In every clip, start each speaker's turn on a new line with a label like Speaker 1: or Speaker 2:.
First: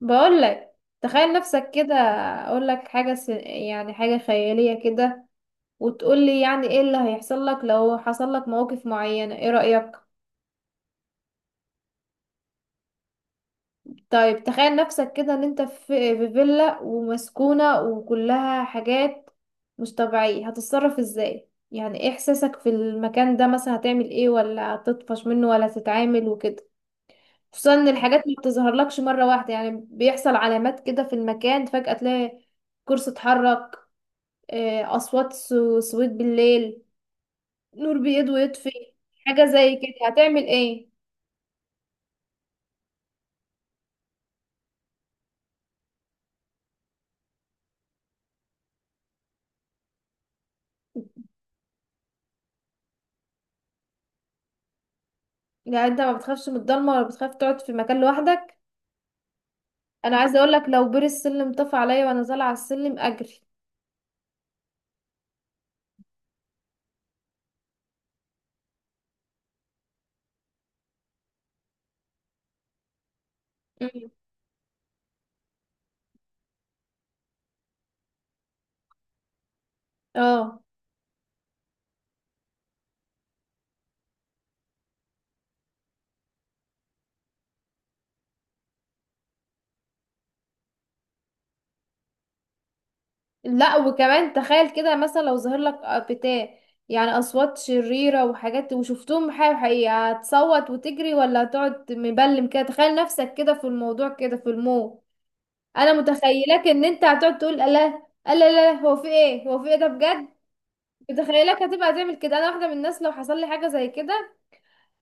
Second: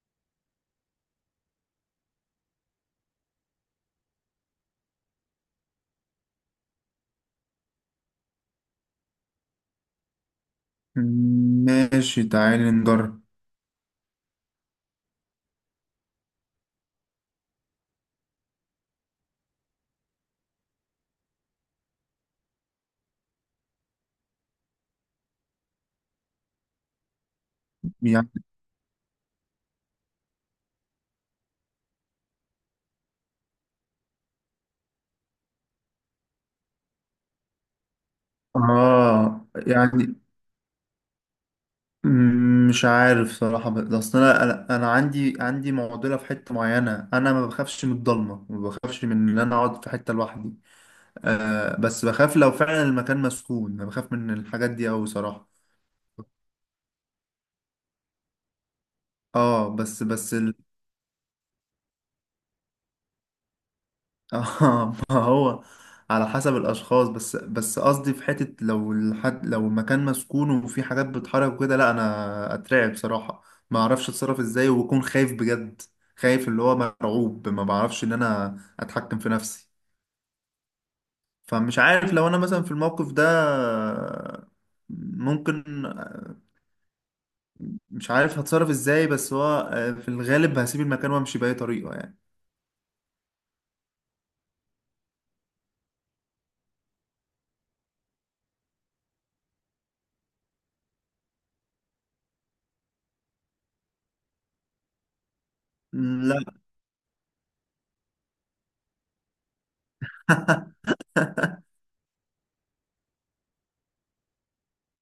Speaker 1: بقول لك تخيل نفسك كده، اقول لك حاجه س... يعني حاجه خياليه كده وتقول لي يعني ايه اللي هيحصل لك لو حصل لك مواقف معينه. ايه رايك؟
Speaker 2: ماشي، تعالي نجرب.
Speaker 1: طيب تخيل نفسك كده ان انت في فيلا ومسكونه وكلها حاجات مش طبيعيه. هتتصرف ازاي؟ يعني ايه احساسك في المكان ده؟ مثلا هتعمل ايه؟ ولا هتطفش منه ولا هتتعامل وكده؟ خصوصا ان الحاجات
Speaker 2: يعني
Speaker 1: ما بتظهرلكش مره واحده، يعني بيحصل علامات كده في المكان، فجاه تلاقي كرسي اتحرك، أصوات سويت بالليل، نور بيض ويطفي. حاجة
Speaker 2: اه
Speaker 1: زي كده
Speaker 2: يعني
Speaker 1: هتعمل ايه؟
Speaker 2: مش عارف صراحة، بس اصل انا انا أنا عندي معضلة في حتة معينة. انا ما بخافش من الضلمة، ما بخافش من ان انا اقعد في حتة لوحدي. بس بخاف لو فعلا المكان مسكون، انا بخاف من الحاجات دي اوي صراحة.
Speaker 1: يعني انت ما بتخافش من الضلمة ولا بتخاف تقعد في مكان لوحدك؟
Speaker 2: اه بس
Speaker 1: أنا
Speaker 2: بس
Speaker 1: عايزة أقولك لو بير السلم طفى عليا وأنا طالعة على السلم أجري.
Speaker 2: اه ما هو على حسب الاشخاص. بس قصدي في حته، لو الحد، لو المكان مسكون وفي حاجات بتتحرك وكده، لا انا اترعب بصراحه. ما اعرفش
Speaker 1: مم.
Speaker 2: اتصرف ازاي، وبكون خايف بجد. خايف اللي هو مرعوب، ما بعرفش ان انا اتحكم في نفسي.
Speaker 1: اه،
Speaker 2: فمش عارف لو انا مثلا في الموقف ده ممكن. مش عارف هتصرف ازاي، بس هو في الغالب هسيب المكان وامشي باي طريقه يعني.
Speaker 1: لا وكمان تخيل كده مثلا لو ظهر لك بتاع، يعني أصوات شريرة وحاجات وشفتهم حقيقي حقيقي، هتصوت وتجري ولا هتقعد مبلم كده؟ تخيل نفسك كده في الموضوع كده في الموت. انا
Speaker 2: لا.
Speaker 1: متخيلاك ان انت هتقعد تقول لا لا، لا لا هو في ايه، هو في ايه ده بجد. متخيلاك هتبقى تعمل كده. انا واحده من الناس لو حصل لي حاجه زي كده،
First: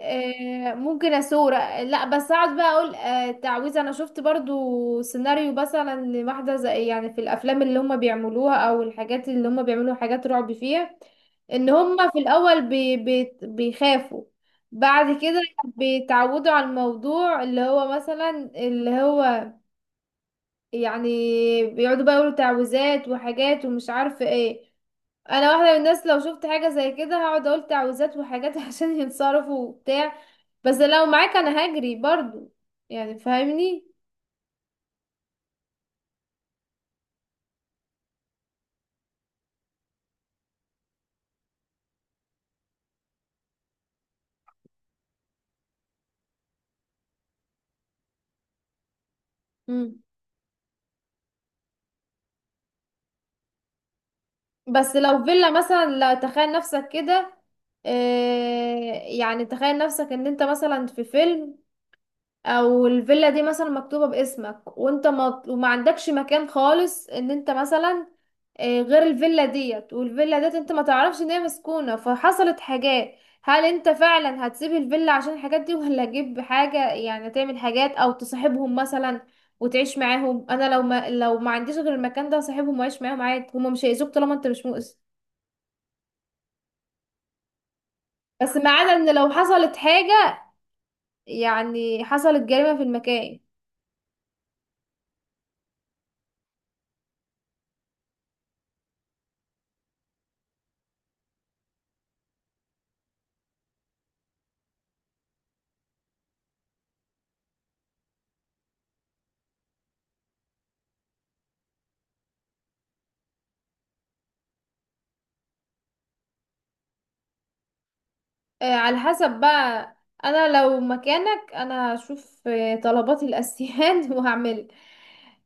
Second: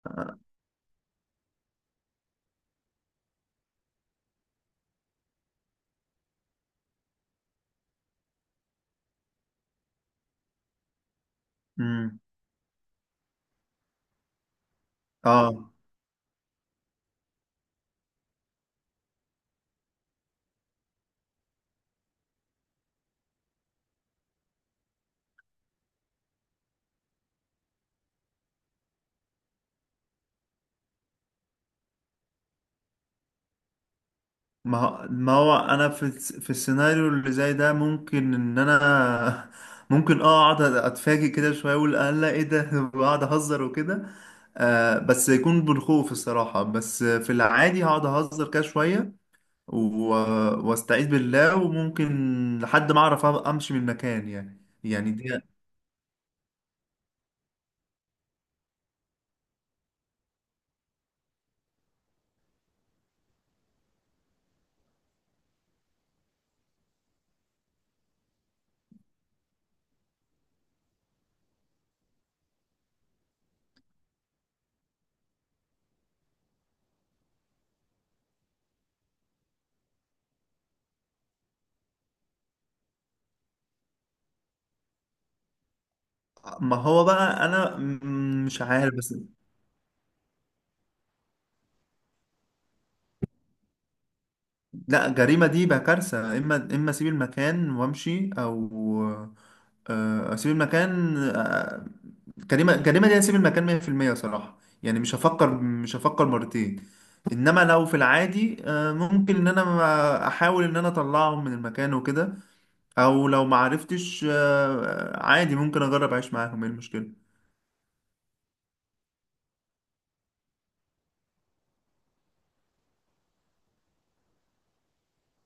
Speaker 1: ممكن اسور، لا بس اقعد بقى اقول تعويذه. انا شفت برضو سيناريو مثلا لواحده زي، يعني في الافلام اللي هم بيعملوها او الحاجات اللي هم بيعملوا حاجات رعب فيها، ان هم في
Speaker 2: امم.
Speaker 1: الاول بي بي بيخافوا، بعد كده
Speaker 2: اه.
Speaker 1: بيتعودوا على الموضوع اللي هو مثلا، اللي هو يعني بيقعدوا بقى يقولوا تعويذات وحاجات ومش عارفة ايه. انا واحدة من الناس لو شفت حاجة زي كده هقعد اقول تعويذات وحاجات عشان ينصرفوا وبتاع. بس لو معاك انا هجري برضو، يعني فاهمني.
Speaker 2: ما هو انا في السيناريو اللي زي ده، ممكن ان انا ممكن اقعد اتفاجئ كده شويه، اقول الله ايه ده واقعد اهزر وكده. بس يكون بالخوف الصراحه. بس في العادي هقعد اهزر كده شويه،
Speaker 1: مم.
Speaker 2: واستعيذ بالله، وممكن لحد ما اعرف امشي من المكان. يعني
Speaker 1: بس
Speaker 2: يعني
Speaker 1: لو
Speaker 2: دي.
Speaker 1: فيلا مثلا، لا تخيل نفسك كده، آه، يعني تخيل نفسك ان انت مثلا في فيلم او الفيلا دي مثلا مكتوبة باسمك وانت ما عندكش مكان خالص، ان انت مثلا غير الفيلا ديت، والفيلا ديت انت ما تعرفش ان هي مسكونة فحصلت حاجات. هل انت فعلا هتسيب الفيلا عشان الحاجات دي، ولا تجيب حاجة يعني تعمل حاجات او تصاحبهم مثلا وتعيش معاهم؟ انا لو ما عنديش غير المكان ده هصاحبهم واعيش معاهم عادي، هما مش هيأذوك طالما انت مش مؤذي.
Speaker 2: ما هو بقى انا
Speaker 1: بس
Speaker 2: مش
Speaker 1: ما عدا
Speaker 2: عارف.
Speaker 1: ان
Speaker 2: بس
Speaker 1: لو حصلت حاجة، يعني حصلت جريمة في المكان.
Speaker 2: لا، جريمة دي بقى كارثة. إما أسيب المكان وأمشي، أو أسيب المكان. جريمة، جريمة دي أسيب المكان 100% صراحة، يعني مش هفكر، مش هفكر مرتين. إنما لو في العادي ممكن إن أنا أحاول إن أنا أطلعهم من المكان وكده. أو لو ما عرفتش عادي، ممكن أجرب أعيش معاهم. إيه
Speaker 1: على حسب بقى. انا لو مكانك انا هشوف طلباتي الاساسيات وهعمل.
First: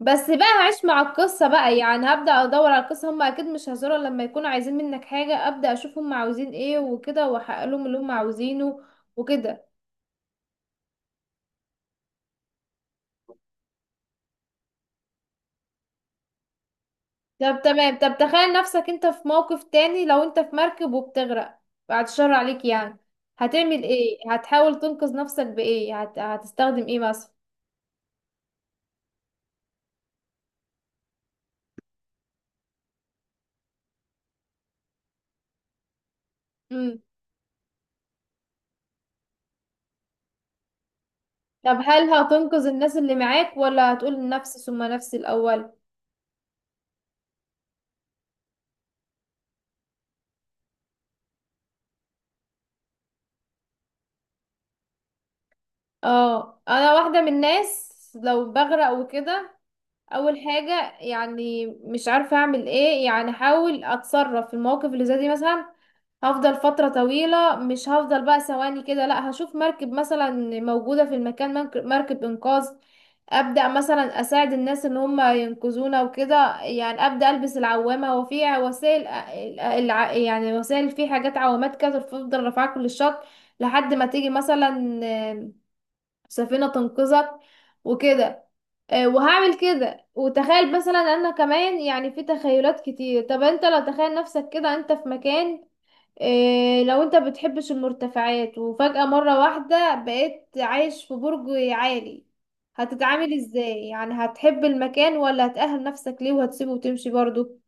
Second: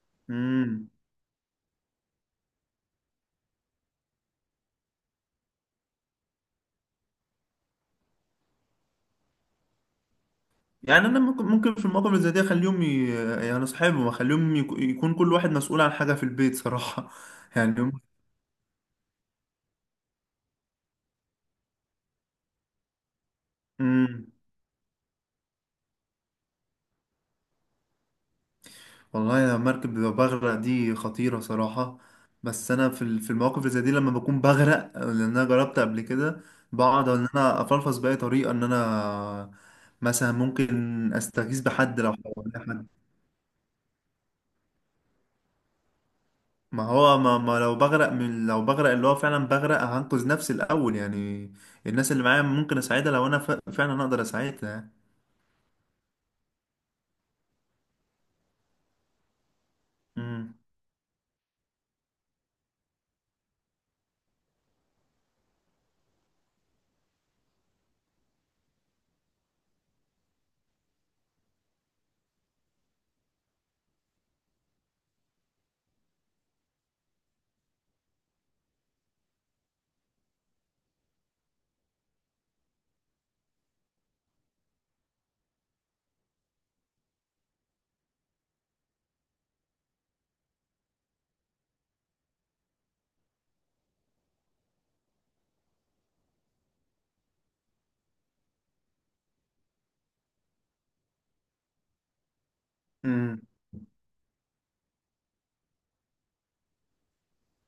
Speaker 1: بس بقى هعيش
Speaker 2: المشكلة؟
Speaker 1: مع القصة بقى، يعني هبدأ ادور على القصة. هم اكيد مش هيزوروا لما يكونوا عايزين منك حاجة، ابدأ اشوف هم عاوزين ايه وكده واحقق لهم اللي هم عاوزينه وكده.
Speaker 2: يعني انا ممكن في المواقف اللي زي دي اخليهم يعني اصحابهم، اخليهم يكون كل واحد مسؤول عن حاجه في البيت صراحه
Speaker 1: طب
Speaker 2: يعني
Speaker 1: تمام،
Speaker 2: هم...
Speaker 1: طب تخيل نفسك انت في موقف تاني، لو انت في مركب وبتغرق، بعد الشر عليك يعني، هتعمل ايه؟
Speaker 2: مم.
Speaker 1: هتحاول تنقذ نفسك بايه؟ هتستخدم ايه مثلا؟
Speaker 2: والله انا مركب لو بغرق دي خطيره صراحه. بس انا في المواقف اللي زي دي، لما بكون بغرق، لان انا جربت قبل كده، بقعد ان انا افلفظ باي طريقه ان انا. مثلا ممكن استغيث
Speaker 1: طب
Speaker 2: بحد لو
Speaker 1: هل
Speaker 2: حواليا
Speaker 1: هتنقذ
Speaker 2: حد.
Speaker 1: الناس اللي معاك، ولا هتقول نفسي ثم نفسي الأول؟
Speaker 2: ما هو ما لو بغرق، من لو بغرق، اللي هو فعلا بغرق هنقذ نفسي الأول يعني. الناس اللي معايا ممكن أساعدها لو أنا فعلا أقدر أساعدها يعني.
Speaker 1: اه انا واحدة من الناس لو بغرق وكده، اول
Speaker 2: مم.
Speaker 1: حاجه يعني مش عارفه اعمل ايه، يعني احاول اتصرف في المواقف اللي زي دي مثلا. هفضل فتره طويله، مش هفضل بقى ثواني كده، لا هشوف مركب مثلا موجوده في المكان مركب انقاذ، ابدا مثلا اساعد الناس ان هم ينقذونا وكده، يعني ابدا البس العوامه وفي وسائل، يعني وسائل في حاجات عوامات كده تفضل رافعاك كل الشط لحد ما تيجي مثلا سفينه تنقذك وكده. وهعمل كده. وتخيل مثلا انا كمان يعني في تخيلات كتير، طب انت لو تخيل نفسك كده انت في مكان، لو انت بتحبش المرتفعات وفجأة مرة واحدة بقيت عايش في برج عالي، هتتعامل
Speaker 2: مم.
Speaker 1: ازاي؟ يعني هتحب المكان ولا هتأهل نفسك ليه وهتسيبه وتمشي برضو؟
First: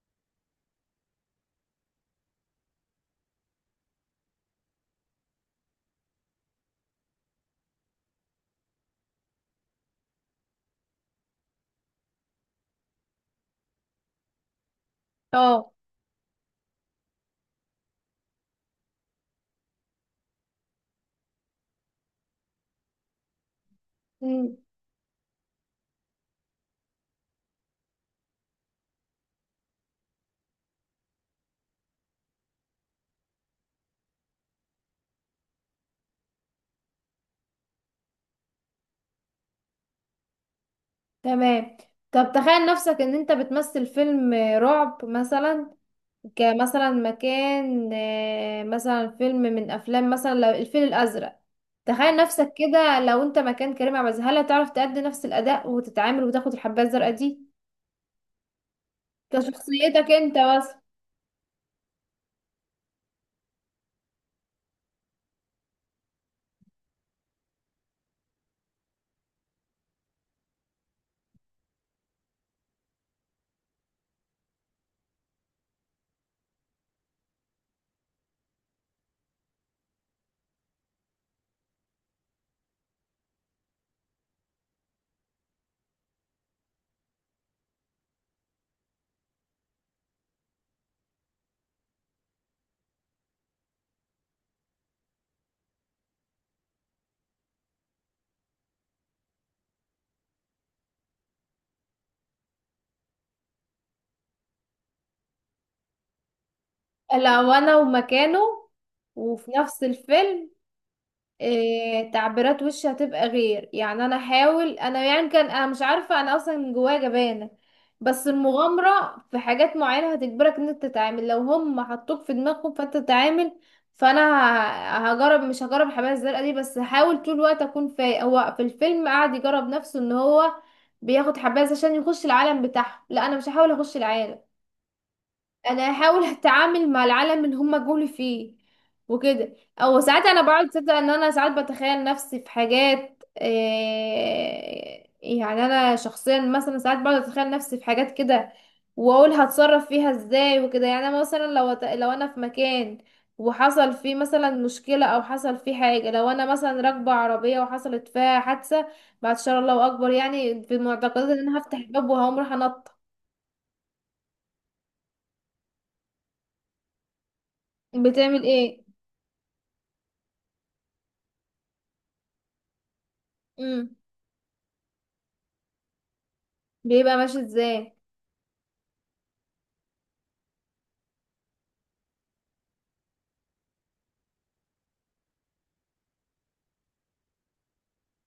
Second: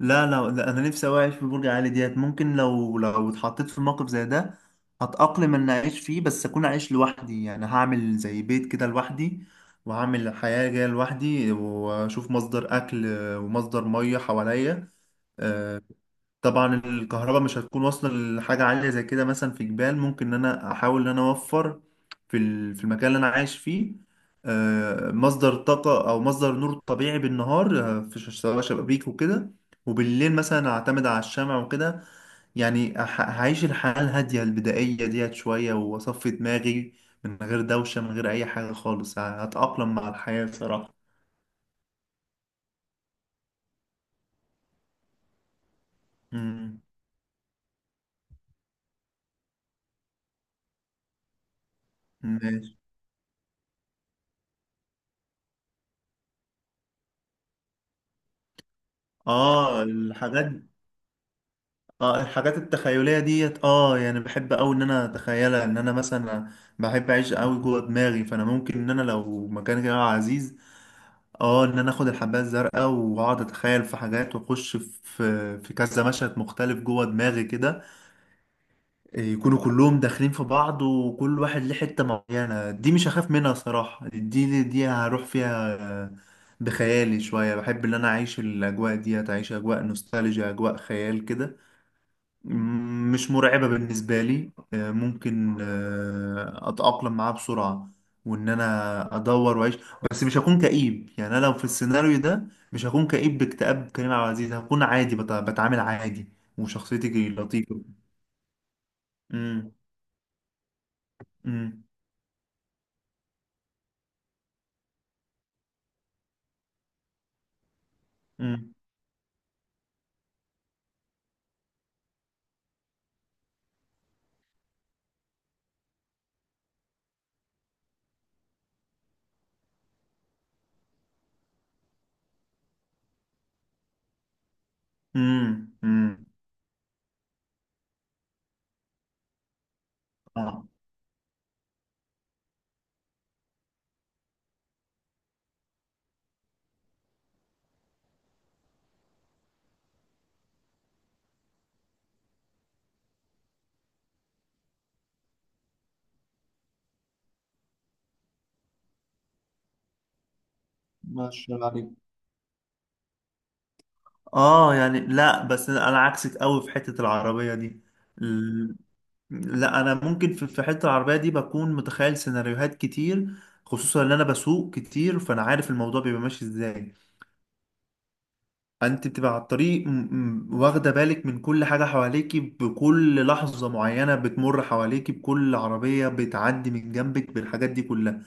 Speaker 2: لا لا لا، أنا نفسي أوي أعيش في برج عالي ديت. ممكن لو اتحطيت في موقف زي ده، هتأقلم إن أعيش فيه، بس أكون عايش لوحدي. يعني هعمل زي بيت كده لوحدي، وهعمل حياة جاية لوحدي، وأشوف مصدر أكل ومصدر مية حواليا.
Speaker 1: اه.
Speaker 2: آه، طبعا الكهرباء مش هتكون واصلة لحاجة عالية زي كده. مثلا في جبال، ممكن ان انا احاول ان انا اوفر في المكان اللي انا عايش فيه
Speaker 1: مم.
Speaker 2: مصدر طاقة او مصدر نور طبيعي بالنهار، سواء شبابيك وكده، وبالليل مثلا اعتمد على الشمع وكده. يعني هعيش الحياة الهادية البدائية ديت شوية، واصفي دماغي من غير دوشة، من غير اي حاجة خالص. هتأقلم مع الحياة صراحة.
Speaker 1: تمام، طب تخيل نفسك ان انت بتمثل فيلم رعب مثلا،
Speaker 2: مم.
Speaker 1: كمثلا مكان مثلا فيلم من افلام مثلا لو الفيل الازرق، تخيل نفسك
Speaker 2: ماشي.
Speaker 1: كده لو انت مكان كريم عبد العزيز، هل هتعرف تأدي نفس الاداء وتتعامل وتاخد الحبايه الزرقاء دي
Speaker 2: اه
Speaker 1: كشخصيتك انت
Speaker 2: الحاجات
Speaker 1: بس؟
Speaker 2: اه الحاجات التخيلية ديت، يعني بحب اوي ان انا اتخيلها. ان انا مثلا بحب اعيش اوي جوه دماغي، فانا ممكن ان انا لو مكان كده عزيز، اه ان انا اخد الحباية الزرقاء، واقعد اتخيل في حاجات، واخش في كذا مشهد مختلف جوه دماغي كده. يكونوا كلهم داخلين في بعض، وكل واحد ليه حتة معينة. دي مش هخاف منها صراحة، دي هروح فيها بخيالي شوية. بحب ان انا اعيش الاجواء ديت، اعيش اجواء نوستالجيا، اجواء خيال كده. مش مرعبة بالنسبة لي. ممكن أتأقلم معاه بسرعة، وإن أنا أدور وأعيش. بس مش هكون كئيب. يعني أنا لو في السيناريو ده مش هكون كئيب باكتئاب كريم عبد العزيز، هكون عادي. بتعامل عادي وشخصيتي
Speaker 1: لو انا
Speaker 2: لطيفة.
Speaker 1: ومكانه وفي
Speaker 2: مم.
Speaker 1: نفس الفيلم،
Speaker 2: مم.
Speaker 1: إيه تعبيرات وشي هتبقى غير؟ يعني انا احاول، انا يعني كان، انا مش عارفه انا اصلا من جوايا جبانه، بس
Speaker 2: مم.
Speaker 1: المغامره في حاجات معينه هتجبرك ان انت تتعامل، لو هم حطوك في دماغهم فانت تتعامل. فانا هجرب، مش هجرب الحبايه الزرقاء دي، بس هحاول طول الوقت اكون فايق. هو في الفيلم قعد يجرب نفسه ان هو بياخد حبايه عشان يخش العالم بتاعهم، لا انا مش هحاول اخش العالم،
Speaker 2: مم.
Speaker 1: انا هحاول
Speaker 2: مم.
Speaker 1: اتعامل مع العالم اللي هم جولي فيه وكده. او ساعات انا
Speaker 2: آه،
Speaker 1: بقعد تصدق ان انا ساعات بتخيل نفسي في حاجات، إيه يعني، انا شخصيا مثلا ساعات بقعد اتخيل نفسي في حاجات كده واقول هتصرف فيها ازاي وكده. يعني انا مثلا لو انا في مكان وحصل فيه مثلا مشكلة او حصل فيه حاجة، لو انا مثلا راكبة عربية وحصلت فيها حادثة، بعد شر الله اكبر يعني، في معتقدات
Speaker 2: ما
Speaker 1: ان
Speaker 2: شاء
Speaker 1: انا
Speaker 2: الله
Speaker 1: هفتح
Speaker 2: عليك.
Speaker 1: الباب وهقوم رايحة انط.
Speaker 2: يعني لا، بس أنا عكسك أوي في حتة العربية دي.
Speaker 1: بتعمل ايه؟
Speaker 2: لا انا ممكن في حته العربيه دي بكون متخيل سيناريوهات كتير.
Speaker 1: امم،
Speaker 2: خصوصا ان انا بسوق كتير، فانا عارف الموضوع بيبقى ماشي ازاي.
Speaker 1: بيبقى ماشي ازاي؟
Speaker 2: انت بتبقى على الطريق، واخده بالك من كل حاجه حواليكي، بكل لحظه معينه بتمر حواليكي، بكل عربيه بتعدي من جنبك، بالحاجات دي كلها.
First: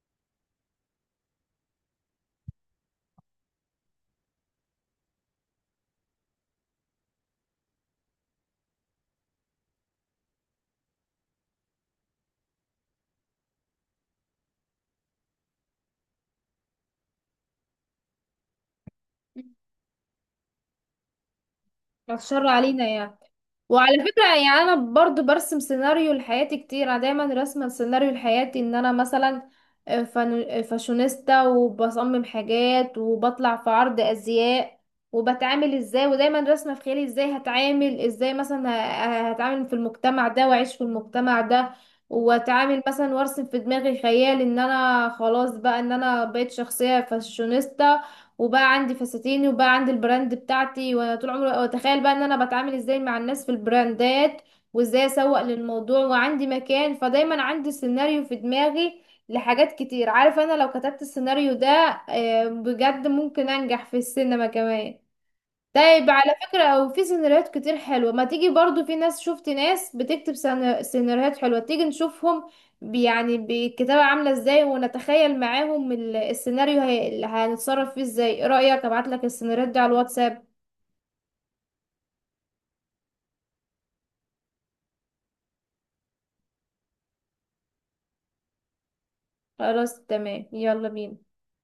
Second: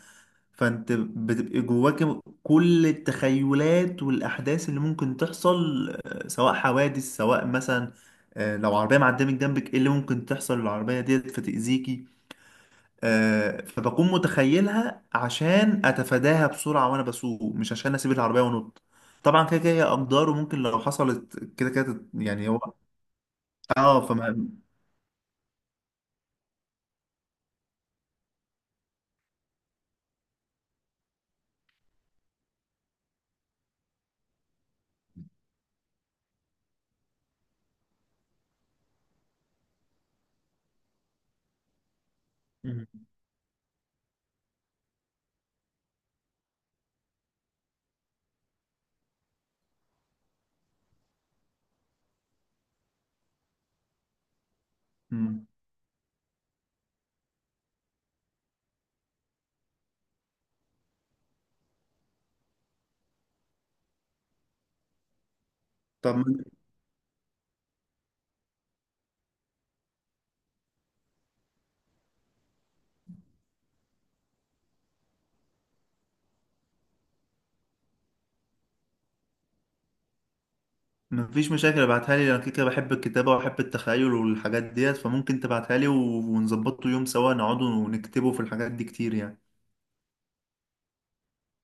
Speaker 2: فانت بتبقى جواك كل التخيلات والاحداث اللي ممكن تحصل، سواء حوادث، سواء مثلا لو عربيه معديه من جنبك، ايه اللي ممكن تحصل للعربيه ديت فتاذيكي. فبكون متخيلها عشان اتفاداها بسرعه وانا بسوق، مش عشان اسيب العربيه وانط. طبعا كده كده هي اقدار، وممكن لو حصلت كده كده
Speaker 1: الشر
Speaker 2: يعني هو
Speaker 1: علينا يعني. وعلى
Speaker 2: اه
Speaker 1: فكرة
Speaker 2: فما.
Speaker 1: يعني أنا برضو برسم سيناريو لحياتي كتير، أنا دايما راسمة سيناريو لحياتي إن أنا مثلا فاشونيستا وبصمم حاجات وبطلع في عرض أزياء وبتعامل ازاي، ودايما راسمة في خيالي ازاي هتعامل، ازاي مثلا هتعامل في المجتمع ده وأعيش في المجتمع ده واتعامل
Speaker 2: مم.
Speaker 1: مثلا، وارسم في دماغي خيال ان انا خلاص بقى ان انا بقيت شخصية فاشونيستا وبقى عندي فساتيني وبقى عندي البراند بتاعتي، وانا طول عمري واتخيل بقى ان انا بتعامل ازاي مع الناس في البراندات، وازاي اسوق
Speaker 2: مم.
Speaker 1: للموضوع وعندي مكان، فدايما عندي سيناريو في دماغي لحاجات كتير. عارف انا لو كتبت السيناريو ده بجد ممكن انجح في السينما كمان. طيب
Speaker 2: طب ما
Speaker 1: على فكرة في سيناريوهات كتير حلوة، ما تيجي برضو، في ناس شفت ناس بتكتب سيناريوهات حلوة، تيجي نشوفهم يعني بالكتابة عاملة ازاي، ونتخيل معاهم السيناريو اللي هنتصرف فيه ازاي. ايه رأيك ابعتلك السيناريوهات دي على الواتساب؟
Speaker 2: ما فيش مشاكل، ابعتها لي. انا كده كده بحب الكتابه وبحب التخيل والحاجات ديت، فممكن تبعتها لي، ونظبطه يوم سوا، نقعد ونكتبه في الحاجات دي كتير يعني.
Speaker 1: خلاص تمام، يلا بينا.